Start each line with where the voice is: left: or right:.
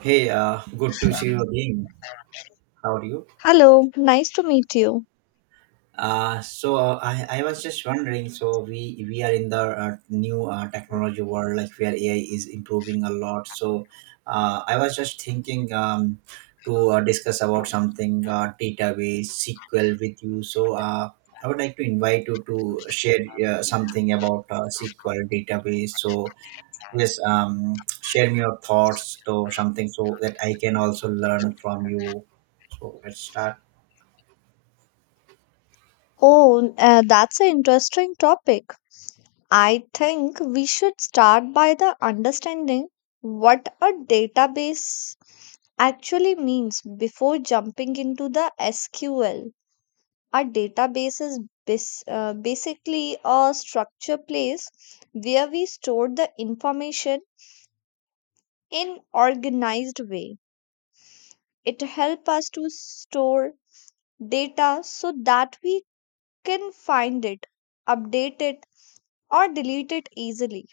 right: Hey, good to see you again. How are you?
left: Hello, nice to meet you.
right: I was just wondering. So we are in the new technology world, like where AI is improving a lot. So I was just thinking to discuss about something database SQL with you. So I would like to invite you to share something about SQL database. So yes, share me your thoughts to something so that I can also learn from you. So let's start.
left: Oh, that's an interesting topic. I think we should start by the understanding what a database actually means before jumping into the SQL. A database is basically a structure place where we store the information in organized way. It helps us to store data so that we can find it, update it, or delete it easily.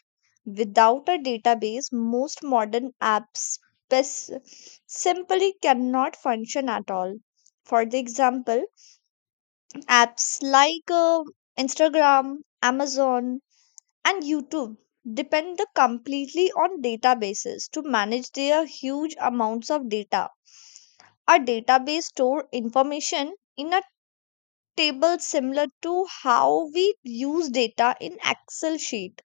left: Without a database, most modern apps pes- simply cannot function at all. For the example, apps like Instagram, Amazon, and YouTube completely on databases to manage their huge amounts of data. A database store information in a Tables similar to how we use data in excel sheet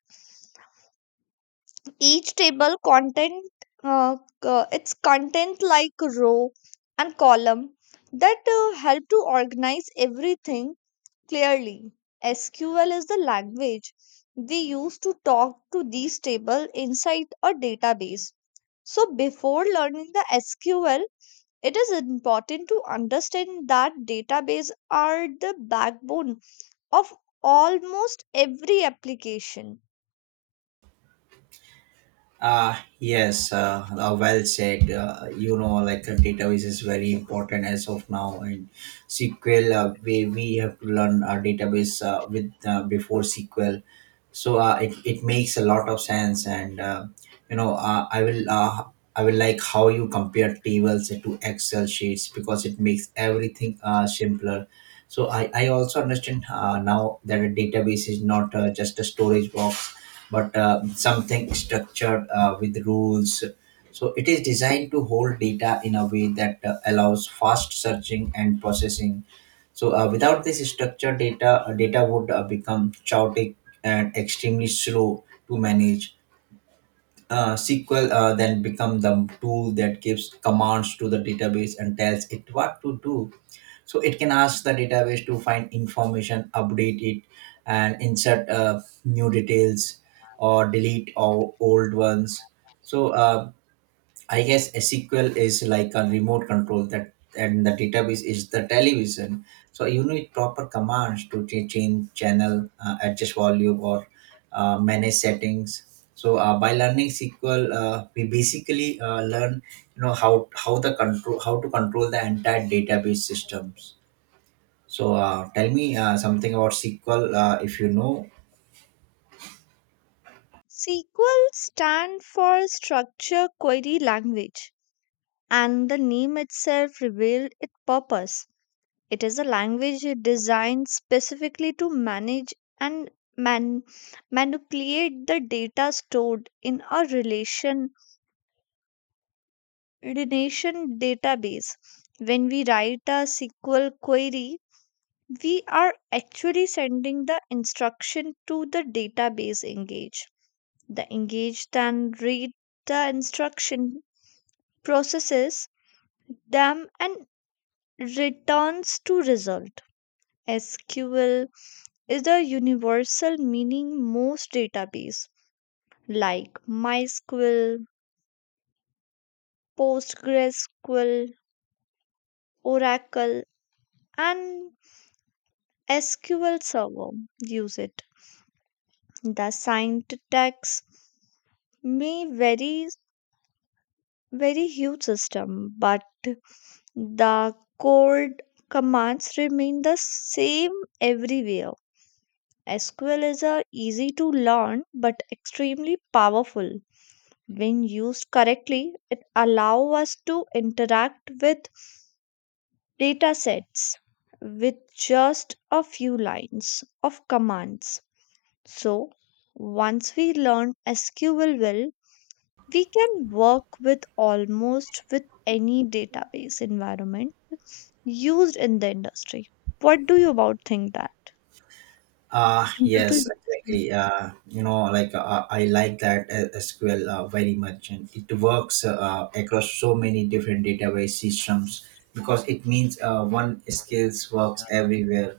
left: each table content uh, its content like row and column that help to organize everything clearly. SQL is the language we use to talk to these table inside a database, so before learning the SQL it is important to understand that database are the backbone of almost every application.
right: Yes, well said. Like database is very important as of now, and SQL. We have to learn our database with before SQL, so it makes a lot of sense. And you know, uh, I will uh, I will like how you compare tables to Excel sheets because it makes everything simpler. So I also understand now that a database is not just a storage box but something structured with rules. So it is designed to hold data in a way that allows fast searching and processing. So without this structured data, data would become chaotic and extremely slow to manage. SQL then become the tool that gives commands to the database and tells it what to do, so it can ask the database to find information, update it, and insert new details, or delete all old ones. So I guess SQL is like a remote control, that and the database is the television, so you need proper commands to change channel, adjust volume, or manage settings. So by learning SQL, we basically learn you know how the control how to control the entire database systems. So tell me something about SQL, if you know.
left: SQL stands for Structure Query Language, and the name itself revealed its purpose. It is a language designed specifically to manage and man- manipulate the data stored in a relation database. When we write a SQL query, we are actually sending the instruction to the database engage, the engaged then read the instruction, processes them, and returns to result. SQL is the universal meaning most database like MySQL, PostgreSQL, Oracle, and SQL Server use it. The syntax may vary very huge system, but the code commands remain the same everywhere. SQL is a easy to learn but extremely powerful. When used correctly, it allows us to interact with data sets with just a few lines of commands. So, once we learn SQL well, we can work with almost with any database environment used in the industry. What do you about think that? And what do
right: Yes,
left: you
right: exactly. Like I like that SQL very much, and it works across so many different database systems because it means one skills works everywhere.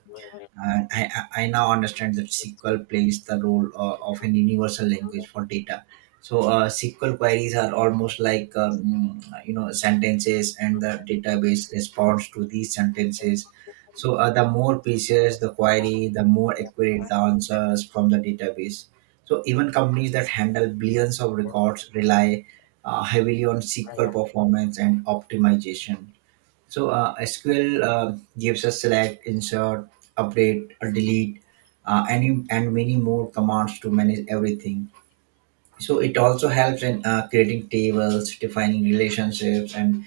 right: And I now understand that SQL plays the role of an universal language for data. So SQL queries are almost like sentences, and the database responds to these sentences. So the more pieces the query, the more accurate the answers from the database. So even companies that handle billions of records rely heavily on SQL performance and optimization. So SQL gives us select, insert, update, or delete, and many more commands to manage everything. So it also helps in creating tables, defining relationships, and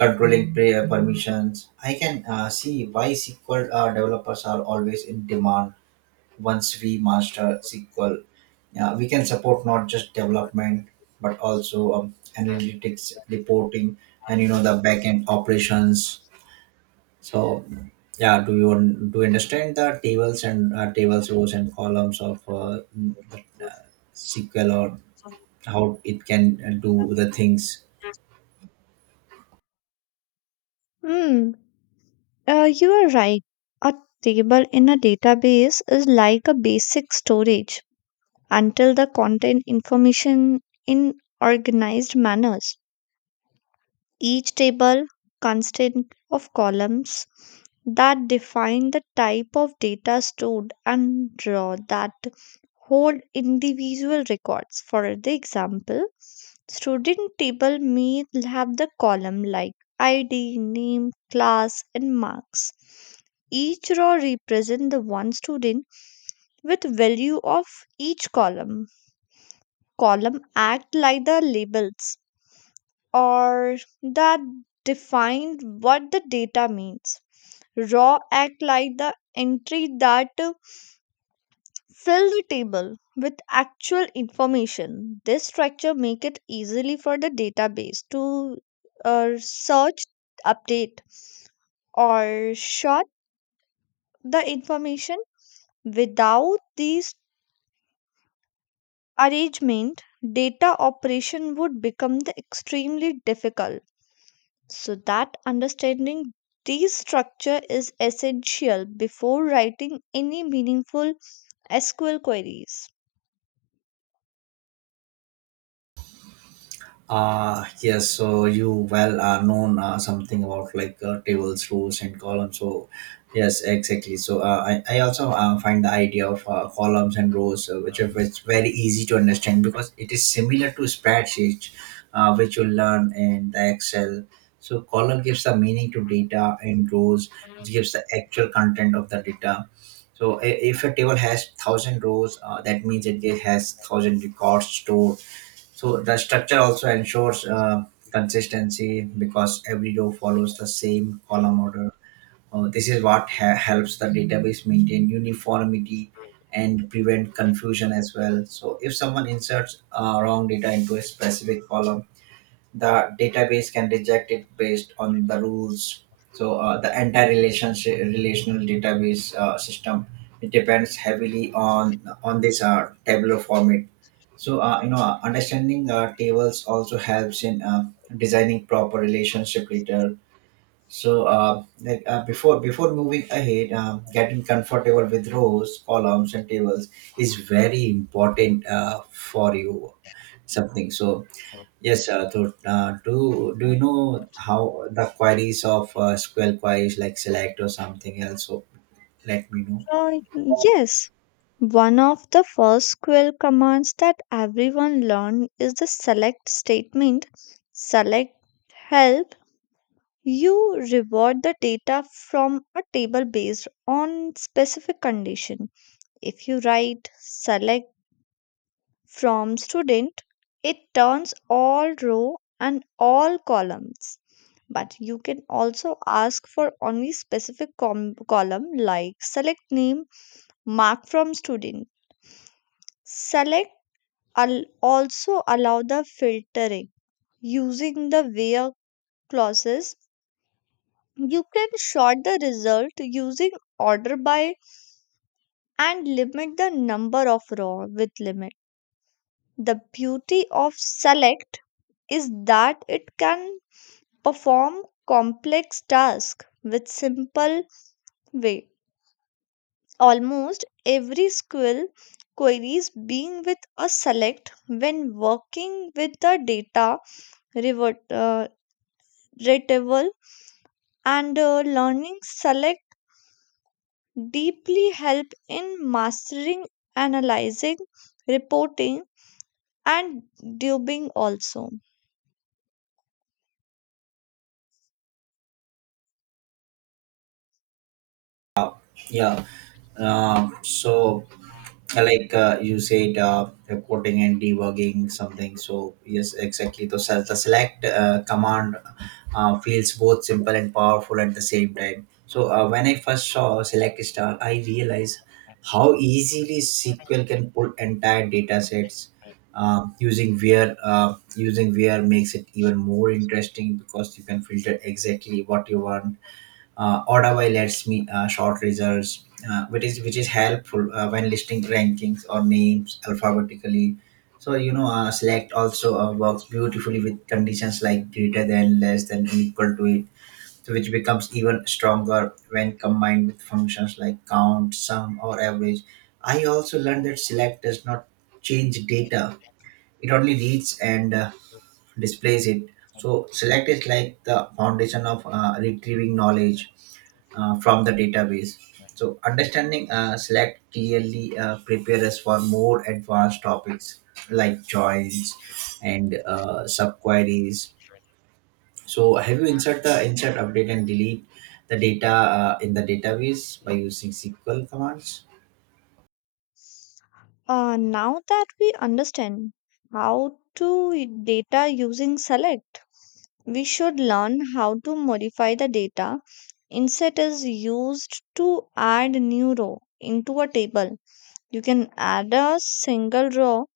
right: controlling prayer permissions. I can see why SQL developers are always in demand. Once we master SQL, we can support not just development but also analytics, reporting, and the backend operations. So, yeah, do do you understand the tables, rows, and columns of uh, SQL, or how it can do the things?
left: understand? You are right. A table in a database is like a basic storage until the content information in organized manners. Each table consists of columns that define the type of data stored and row that hold individual records. For the example, student table may have the column like ID, name, class, and marks. Each row represents the one student with value of each column. Column act like the labels or that defined what the data means. Raw act like the entry that fill the table with actual information. This structure make it easily for the database to search, update, or short the information. Without these arrangement, data operation would become the extremely difficult. So that understanding these structure is essential before writing any meaningful SQL queries.
right: Yes, so you well are known something about like tables, rows, and columns. So, yes, exactly. So, I also find the idea of columns and rows, which are which very easy to understand because it is similar to spreadsheets, which you learn in the Excel. So, column gives the meaning to data, and rows, which gives the actual content of the data. So, if a table has thousand rows, that means it has thousand records stored, so the structure also ensures consistency because every row follows the same column order. This is what helps the database maintain uniformity and prevent confusion as well. So if someone inserts wrong data into a specific column, the database can reject it based on the rules. So the entire relationship relational database system, it depends heavily on this Tableau format. So, understanding tables also helps in designing proper relationship later. So, like before moving ahead, getting comfortable with rows, columns, and tables is very important for you. Something. So, yes, to, do do you know how the queries of SQL queries like select or something else? So, let me know.
left: So yes, one of the first SQL commands that everyone learned is the select statement. Select help you reward the data from a table based on specific condition. If you write select from student, it turns all row and all columns. But you can also ask for only specific column like select name, mark from student. Select also allow the filtering using the where clauses. You can sort the result using order by and limit the number of row with limit. The beauty of select is that it can perform complex tasks with simple way. Almost every skill queries being with a select when working with the data revert, uh, retrieval and learning select deeply help in mastering analyzing reporting and debugging also.
right: Yeah. So, like you said reporting and debugging something, so yes, exactly, so the select command feels both simple and powerful at the same time. So when I first saw select star, I realized how easily SQL can pull entire data sets. Using where makes it even more interesting because you can filter exactly what you want. Ordava lets me sort results, which is helpful when listing rankings or names alphabetically. So, select also works beautifully with conditions like greater than, less than, equal to it, so which becomes even stronger when combined with functions like count, sum, or average. I also learned that select does not change data; it only reads and displays it. So select is like the foundation of retrieving knowledge from the database. So understanding select clearly prepare us for more advanced topics like joins and subqueries. So have you insert the insert, update, and delete the data in the database by using SQL commands?
left: Now that we understand how to data using select we should learn how to modify the data. Inset is used to add new row into a table. You can add a single row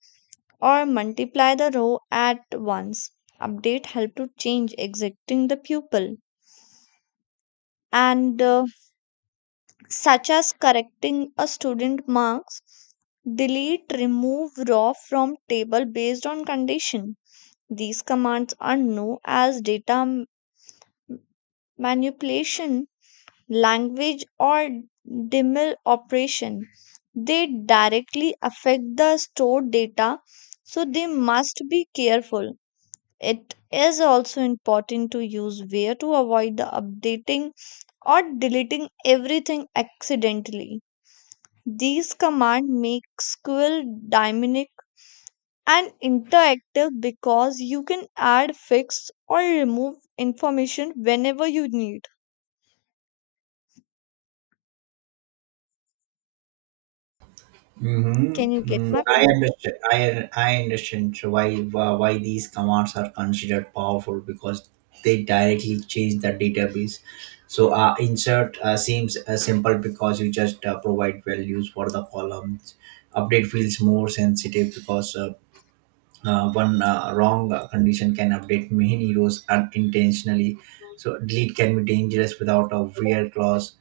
left: or multiply the row at once. Update help to change exiting the pupil and such as correcting a student marks. Delete, remove row from table based on condition. These commands are known as data manipulation language, or DML operation. They directly affect the stored data, so they must be careful. It is also important to use where to avoid the updating or deleting everything accidentally. These commands make SQL dynamic and interactive because you can add, fix, or remove information whenever you need. Can you
right: Mm-hmm.
left: get
right: So
left: my
right: I
left: point?
right: understand. I understand so why these commands are considered powerful because they directly change the database. So insert seems simple because you just provide values for the columns. Update feels more sensitive because one wrong condition can update main heroes unintentionally. So delete can be dangerous without a weird clause,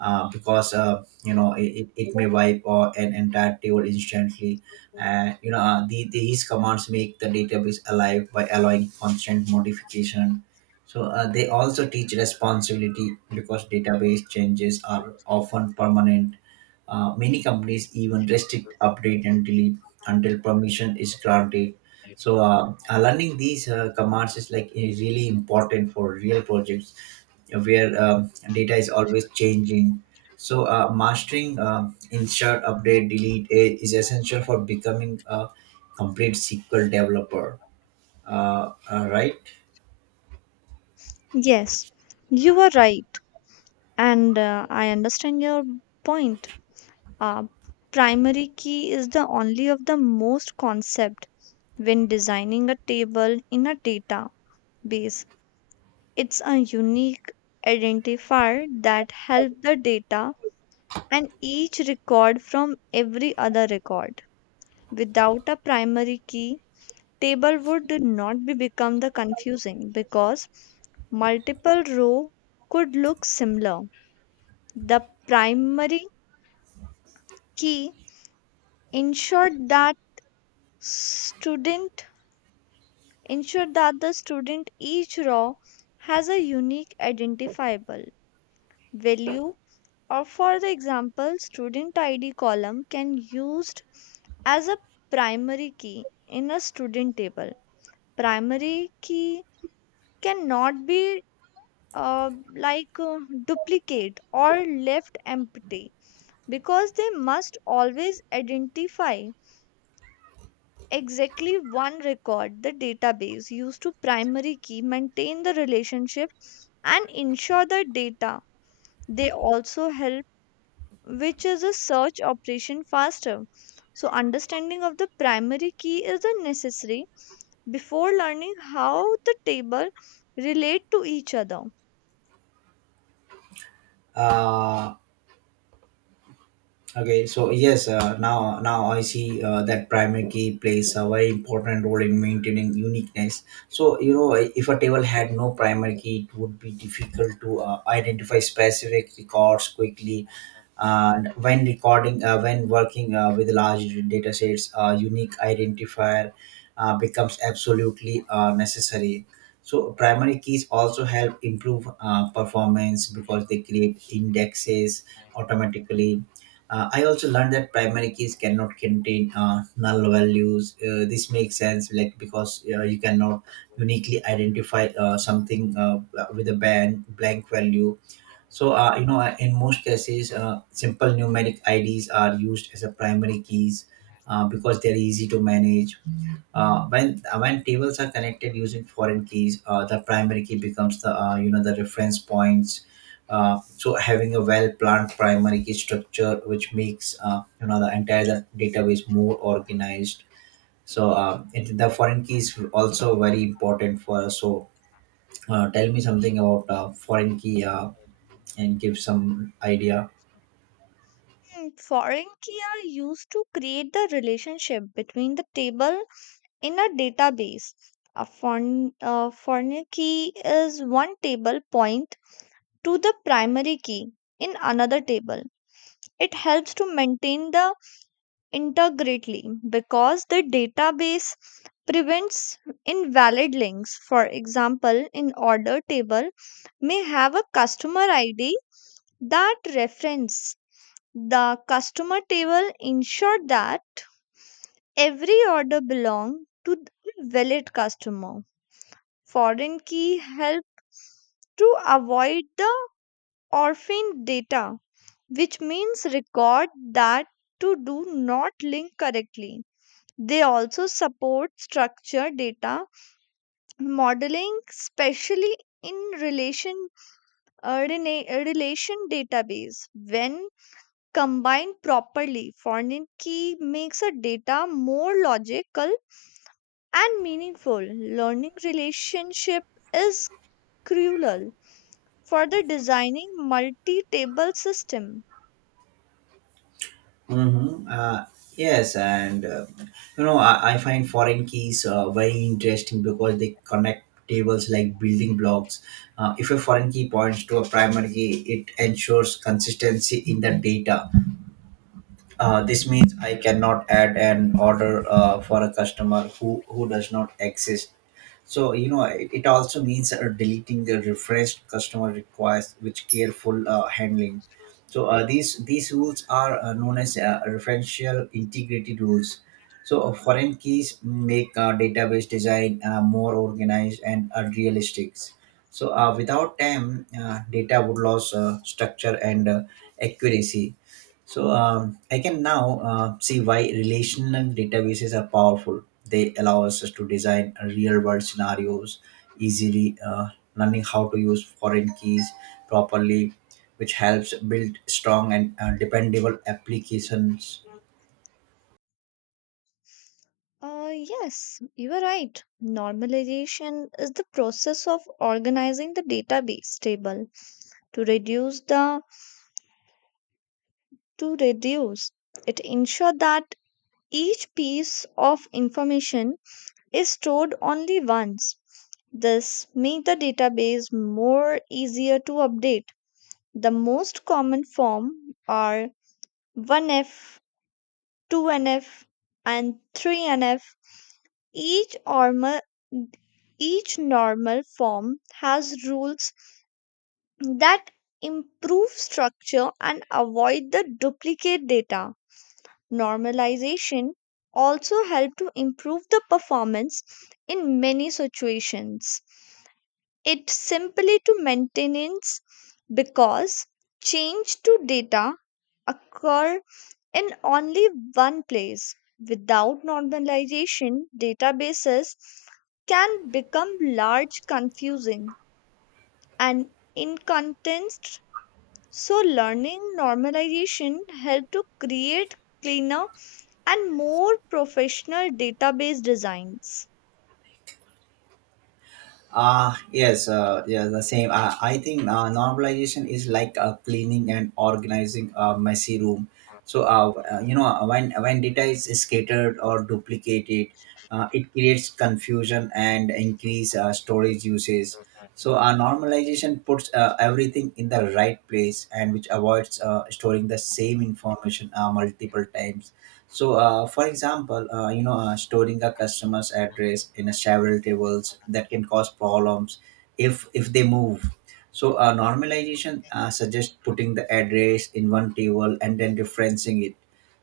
right: because it may wipe or an entire table instantly. And these commands make the database alive by allowing constant modification. So they also teach responsibility because database changes are often permanent. Many companies even restrict update and delete until permission is granted. So learning these commands is really important for real projects where data is always changing. So mastering insert, update, delete is essential for becoming a complete SQL developer. Right?
left: Yes, you are right. And I understand your point. Uh, Primary key is the only of the most concept when designing a table in a database. It's a unique identifier that help the data and each record from every other record. Without a primary key, table would not be become the confusing because multiple row could look similar. The primary key ensured that student ensure that the student each row has a unique identifiable value or for the example student id column can used as a primary key in a student table. Primary key cannot be uh, like uh, duplicate or left empty because they must always identify exactly one record. The database used to primary key maintain the relationship and ensure the data. They also help which is a search operation faster. So understanding of the primary key is a necessary before learning how the table relate to each other.
right: Uh, Okay, so yes, now I see that primary key plays a very important role in maintaining uniqueness. So if a table had no primary key, it would be difficult to identify specific records quickly. And when working with large data sets, a unique identifier becomes absolutely necessary. So primary keys also help improve performance because they create indexes automatically. I also learned that primary keys cannot contain null values. This makes sense, like because you cannot uniquely identify something with a blank value. So in most cases, simple numeric IDs are used as a primary keys because they're easy to manage. When tables are connected using foreign keys, the primary key becomes the you know the reference points. So having a well-planned primary key structure, which makes the entire database more organized. So the foreign key is also very important for us. So tell me something about foreign key, and give some idea.
left: Foreign key are used to create the relationship between the table in a database. A foreign key is one table point to the primary key in another table. It helps to maintain the integrity because the database prevents invalid links. For example, in order table may have a customer ID that reference the customer table ensure that every order belong to the valid customer. Foreign key help to avoid the orphan data, which means record that to do not link correctly. They also support structured data modeling, especially in relation database. When combined properly, foreign key makes a data more logical and meaningful. Learning relationship is crucial further designing multi-table system.
right: Mm-hmm. Yes, and I find foreign keys very interesting because they connect tables like building blocks. If a foreign key points to a primary key, it ensures consistency in the data. This means I cannot add an order for a customer who does not exist. So it also means deleting the refreshed customer requests which careful handling. So these rules are known as referential integrity rules. So foreign keys make database design more organized and realistic. So without them, data would lose structure and accuracy. So I can now see why relational databases are powerful. They allow us to design real world scenarios easily, learning how to use foreign keys properly, which helps build strong and dependable applications.
left: Yes, you are right. Normalization is the process of organizing the database table to reduce the to reduce. It ensure that each piece of information is stored only once. This make the database more easier to update. The most common form are 1F, 2NF, and 3NF. Each, orma- each normal form has rules that improve structure and avoid the duplicate data. Normalization also help to improve the performance in many situations. It simply to maintenance because change to data occur in only one place. Without normalization, databases can become large, confusing, and inconsistent. So, learning normalization help to create cleaner and more professional database designs.
right: Ah, yes, yeah, the same. I think normalization is like cleaning and organizing a messy room. So, when data is scattered or duplicated, it creates confusion and increase storage usage. Normalization puts everything in the right place and which avoids storing the same information multiple times. For example, storing a customer's address in a several tables that can cause problems if they move. Normalization suggests putting the address in one table and then referencing it.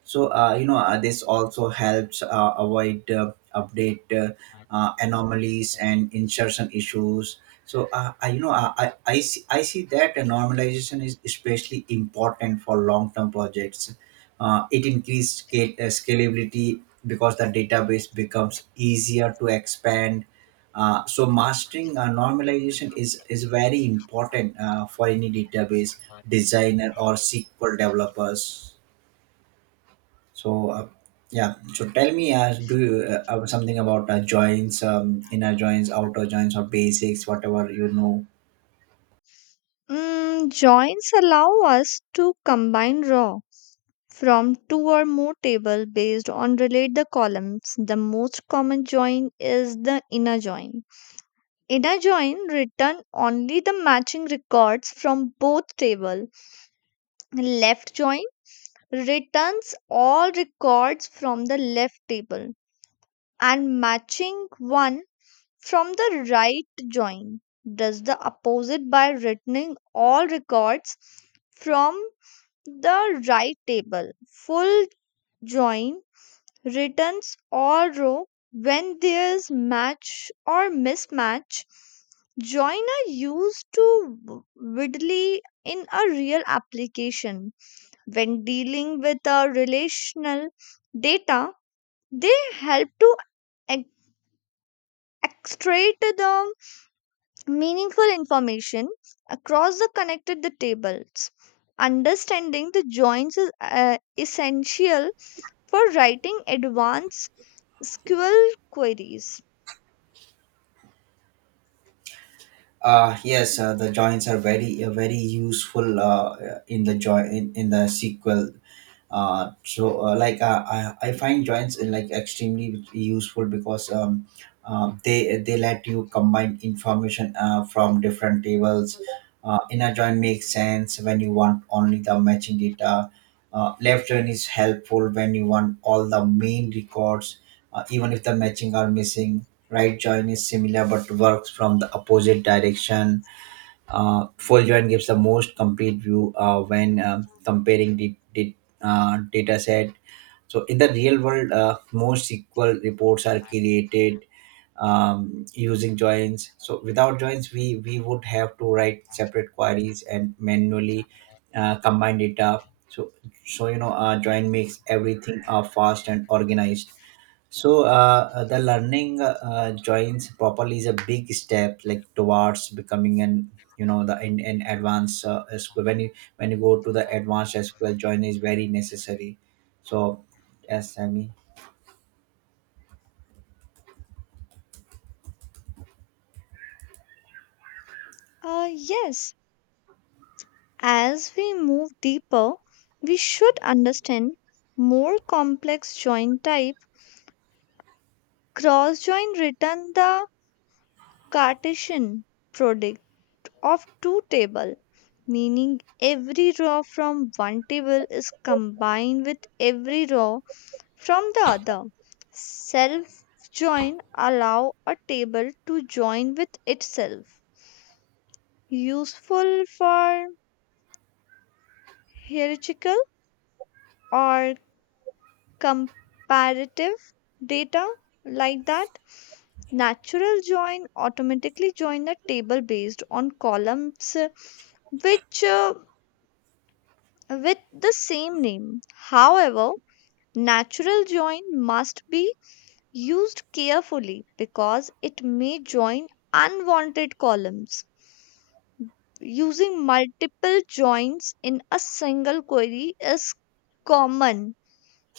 right: This also helps avoid update anomalies and insertion issues. I, you know I see that a normalization is especially important for long-term projects. It increases scalability because the database becomes easier to expand. So mastering normalization is very important for any database designer or SQL developers. so, uh, yeah. So tell me, do you, something about joints, inner joints, outer joints, or basics, whatever you know.
left: Mm, joins allow us to combine raw from two or more table based on relate the columns. The most common join is the inner join. Inner join return only the matching records from both table. Left join returns all records from the left table and matching one from the right. Join does the opposite by returning all records from the right table. Full join returns or row when there's match or mismatch. Join are used to widely in a real application when dealing with a relational data. They help to ex- extract the meaningful information across the connected the tables. Understanding the joins is essential for writing advanced SQL queries.
right: Yes, the joins are very useful in the in the sequel. I find joins like extremely useful because they let you combine information from different tables. Inner join makes sense when you want only the matching data. Left join is helpful when you want all the main records, even if the matching are missing. Right join is similar but works from the opposite direction. Full join gives the most complete view when comparing the data set. So in the real world, most SQL reports are created using joins. So without joins, we would have to write separate queries and manually combine data. So join makes everything fast and organized. So the learning joins properly is a big step like towards becoming an you know the in advanced SQL when you, when you go to the advanced SQL join is very necessary. So yes, Sammy. Mean.
left: Yes, as we move deeper, we should understand more complex joint type. Cross join, return the Cartesian product of two table, meaning every row from one table is combined with every row from the other. Self join allow a table to join with itself. Useful for hierarchical or comparative data like that. Natural join automatically join a table based on columns which with the same name. However, natural join must be used carefully because it may join unwanted columns. Using multiple joins in a single query is common.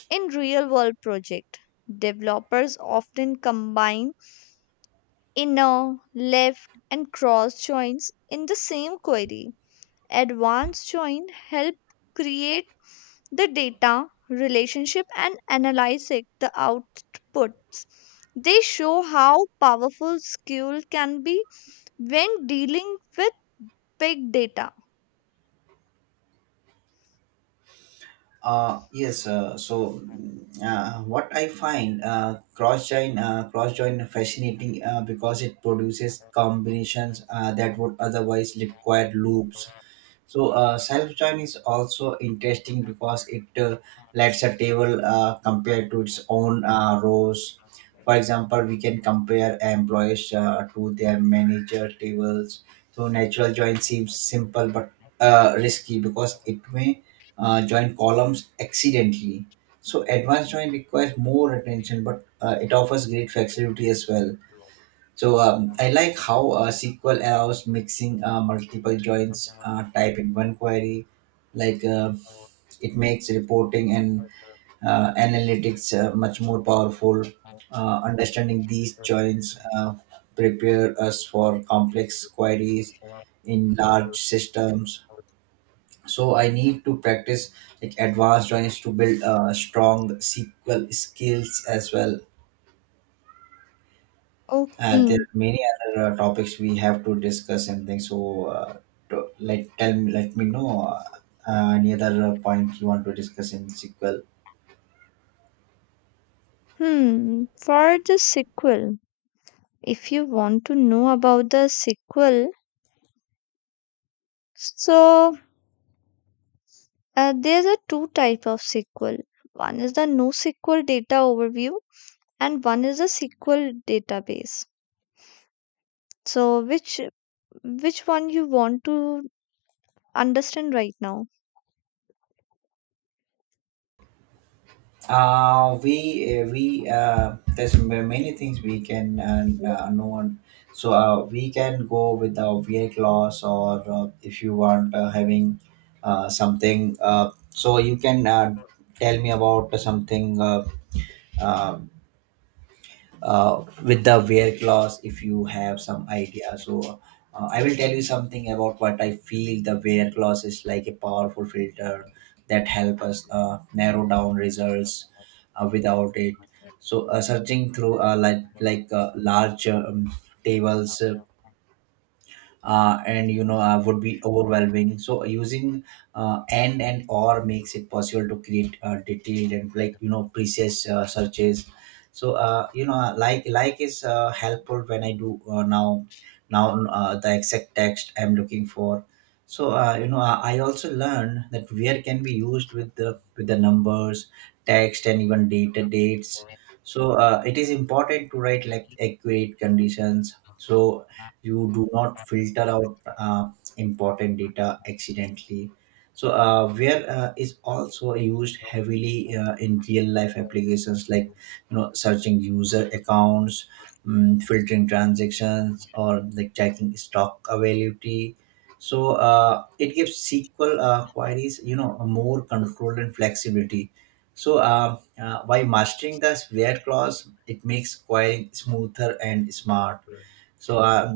left: In real world project, developers often combine inner, left, and cross joins in the same query. Advanced join help create the data, relationship and analyze it, the outputs. They show how powerful SQL can be when dealing with big data.
right: Yes, what I find cross join fascinating because it produces combinations that would otherwise require loops. So self-design is also interesting because it lets a table compare to its own rows. For example, we can compare employees to their manager tables. So natural join seems simple but risky because it may join columns accidentally. So advanced join requires more attention, but it offers great flexibility as well. So I like how SQL allows mixing multiple joins type in one query. Like uh, it makes reporting and analytics much more powerful. Understanding these joins prepare us for complex queries in large systems. So I need to practice like advanced joins to build strong SQL skills as well.
left: Okay.
right: There are many other topics we have to discuss and things. So, to, like, tell me, let me know any other point you want to discuss in sequel.
left: Hmm. For the SQL, if you want to know about the SQL, so there's a two type of SQL. One is the NoSQL data overview and one is the SQL database. So which one you want to understand right now?
right: We there's many things we can, and no one. So we can go with the VA clause, or if you want having something. So you can tell me about something. Uh, with the wear clause, if you have some idea, I will tell you something about what I feel. The wear clause is like a powerful filter that help us narrow down results. Without it, searching through large tables and you know would be overwhelming, so using and or makes it possible to create detailed and precise searches. Like is helpful when I do now the exact text I'm looking for. I also learned that where can be used with the numbers, text, and even data dates. It is important to write like accurate conditions, so you do not filter out important data accidentally. So where is also used heavily in real life applications like searching user accounts, filtering transactions, or like checking stock availability. So it gives SQL queries, you know, more control and flexibility. So by mastering the where clause, it makes querying smoother and smart. So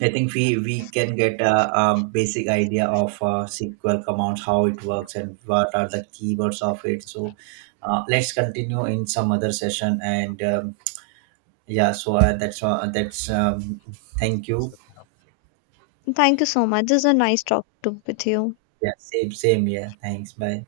right: I think we can get a basic idea of SQL commands, how it works, and what are the keywords of it. So, let's continue in some other session. And yeah, that's thank you.
left: Thank you so much. This is a nice talk to with you.
right: Yeah, same. Yeah, thanks. Bye.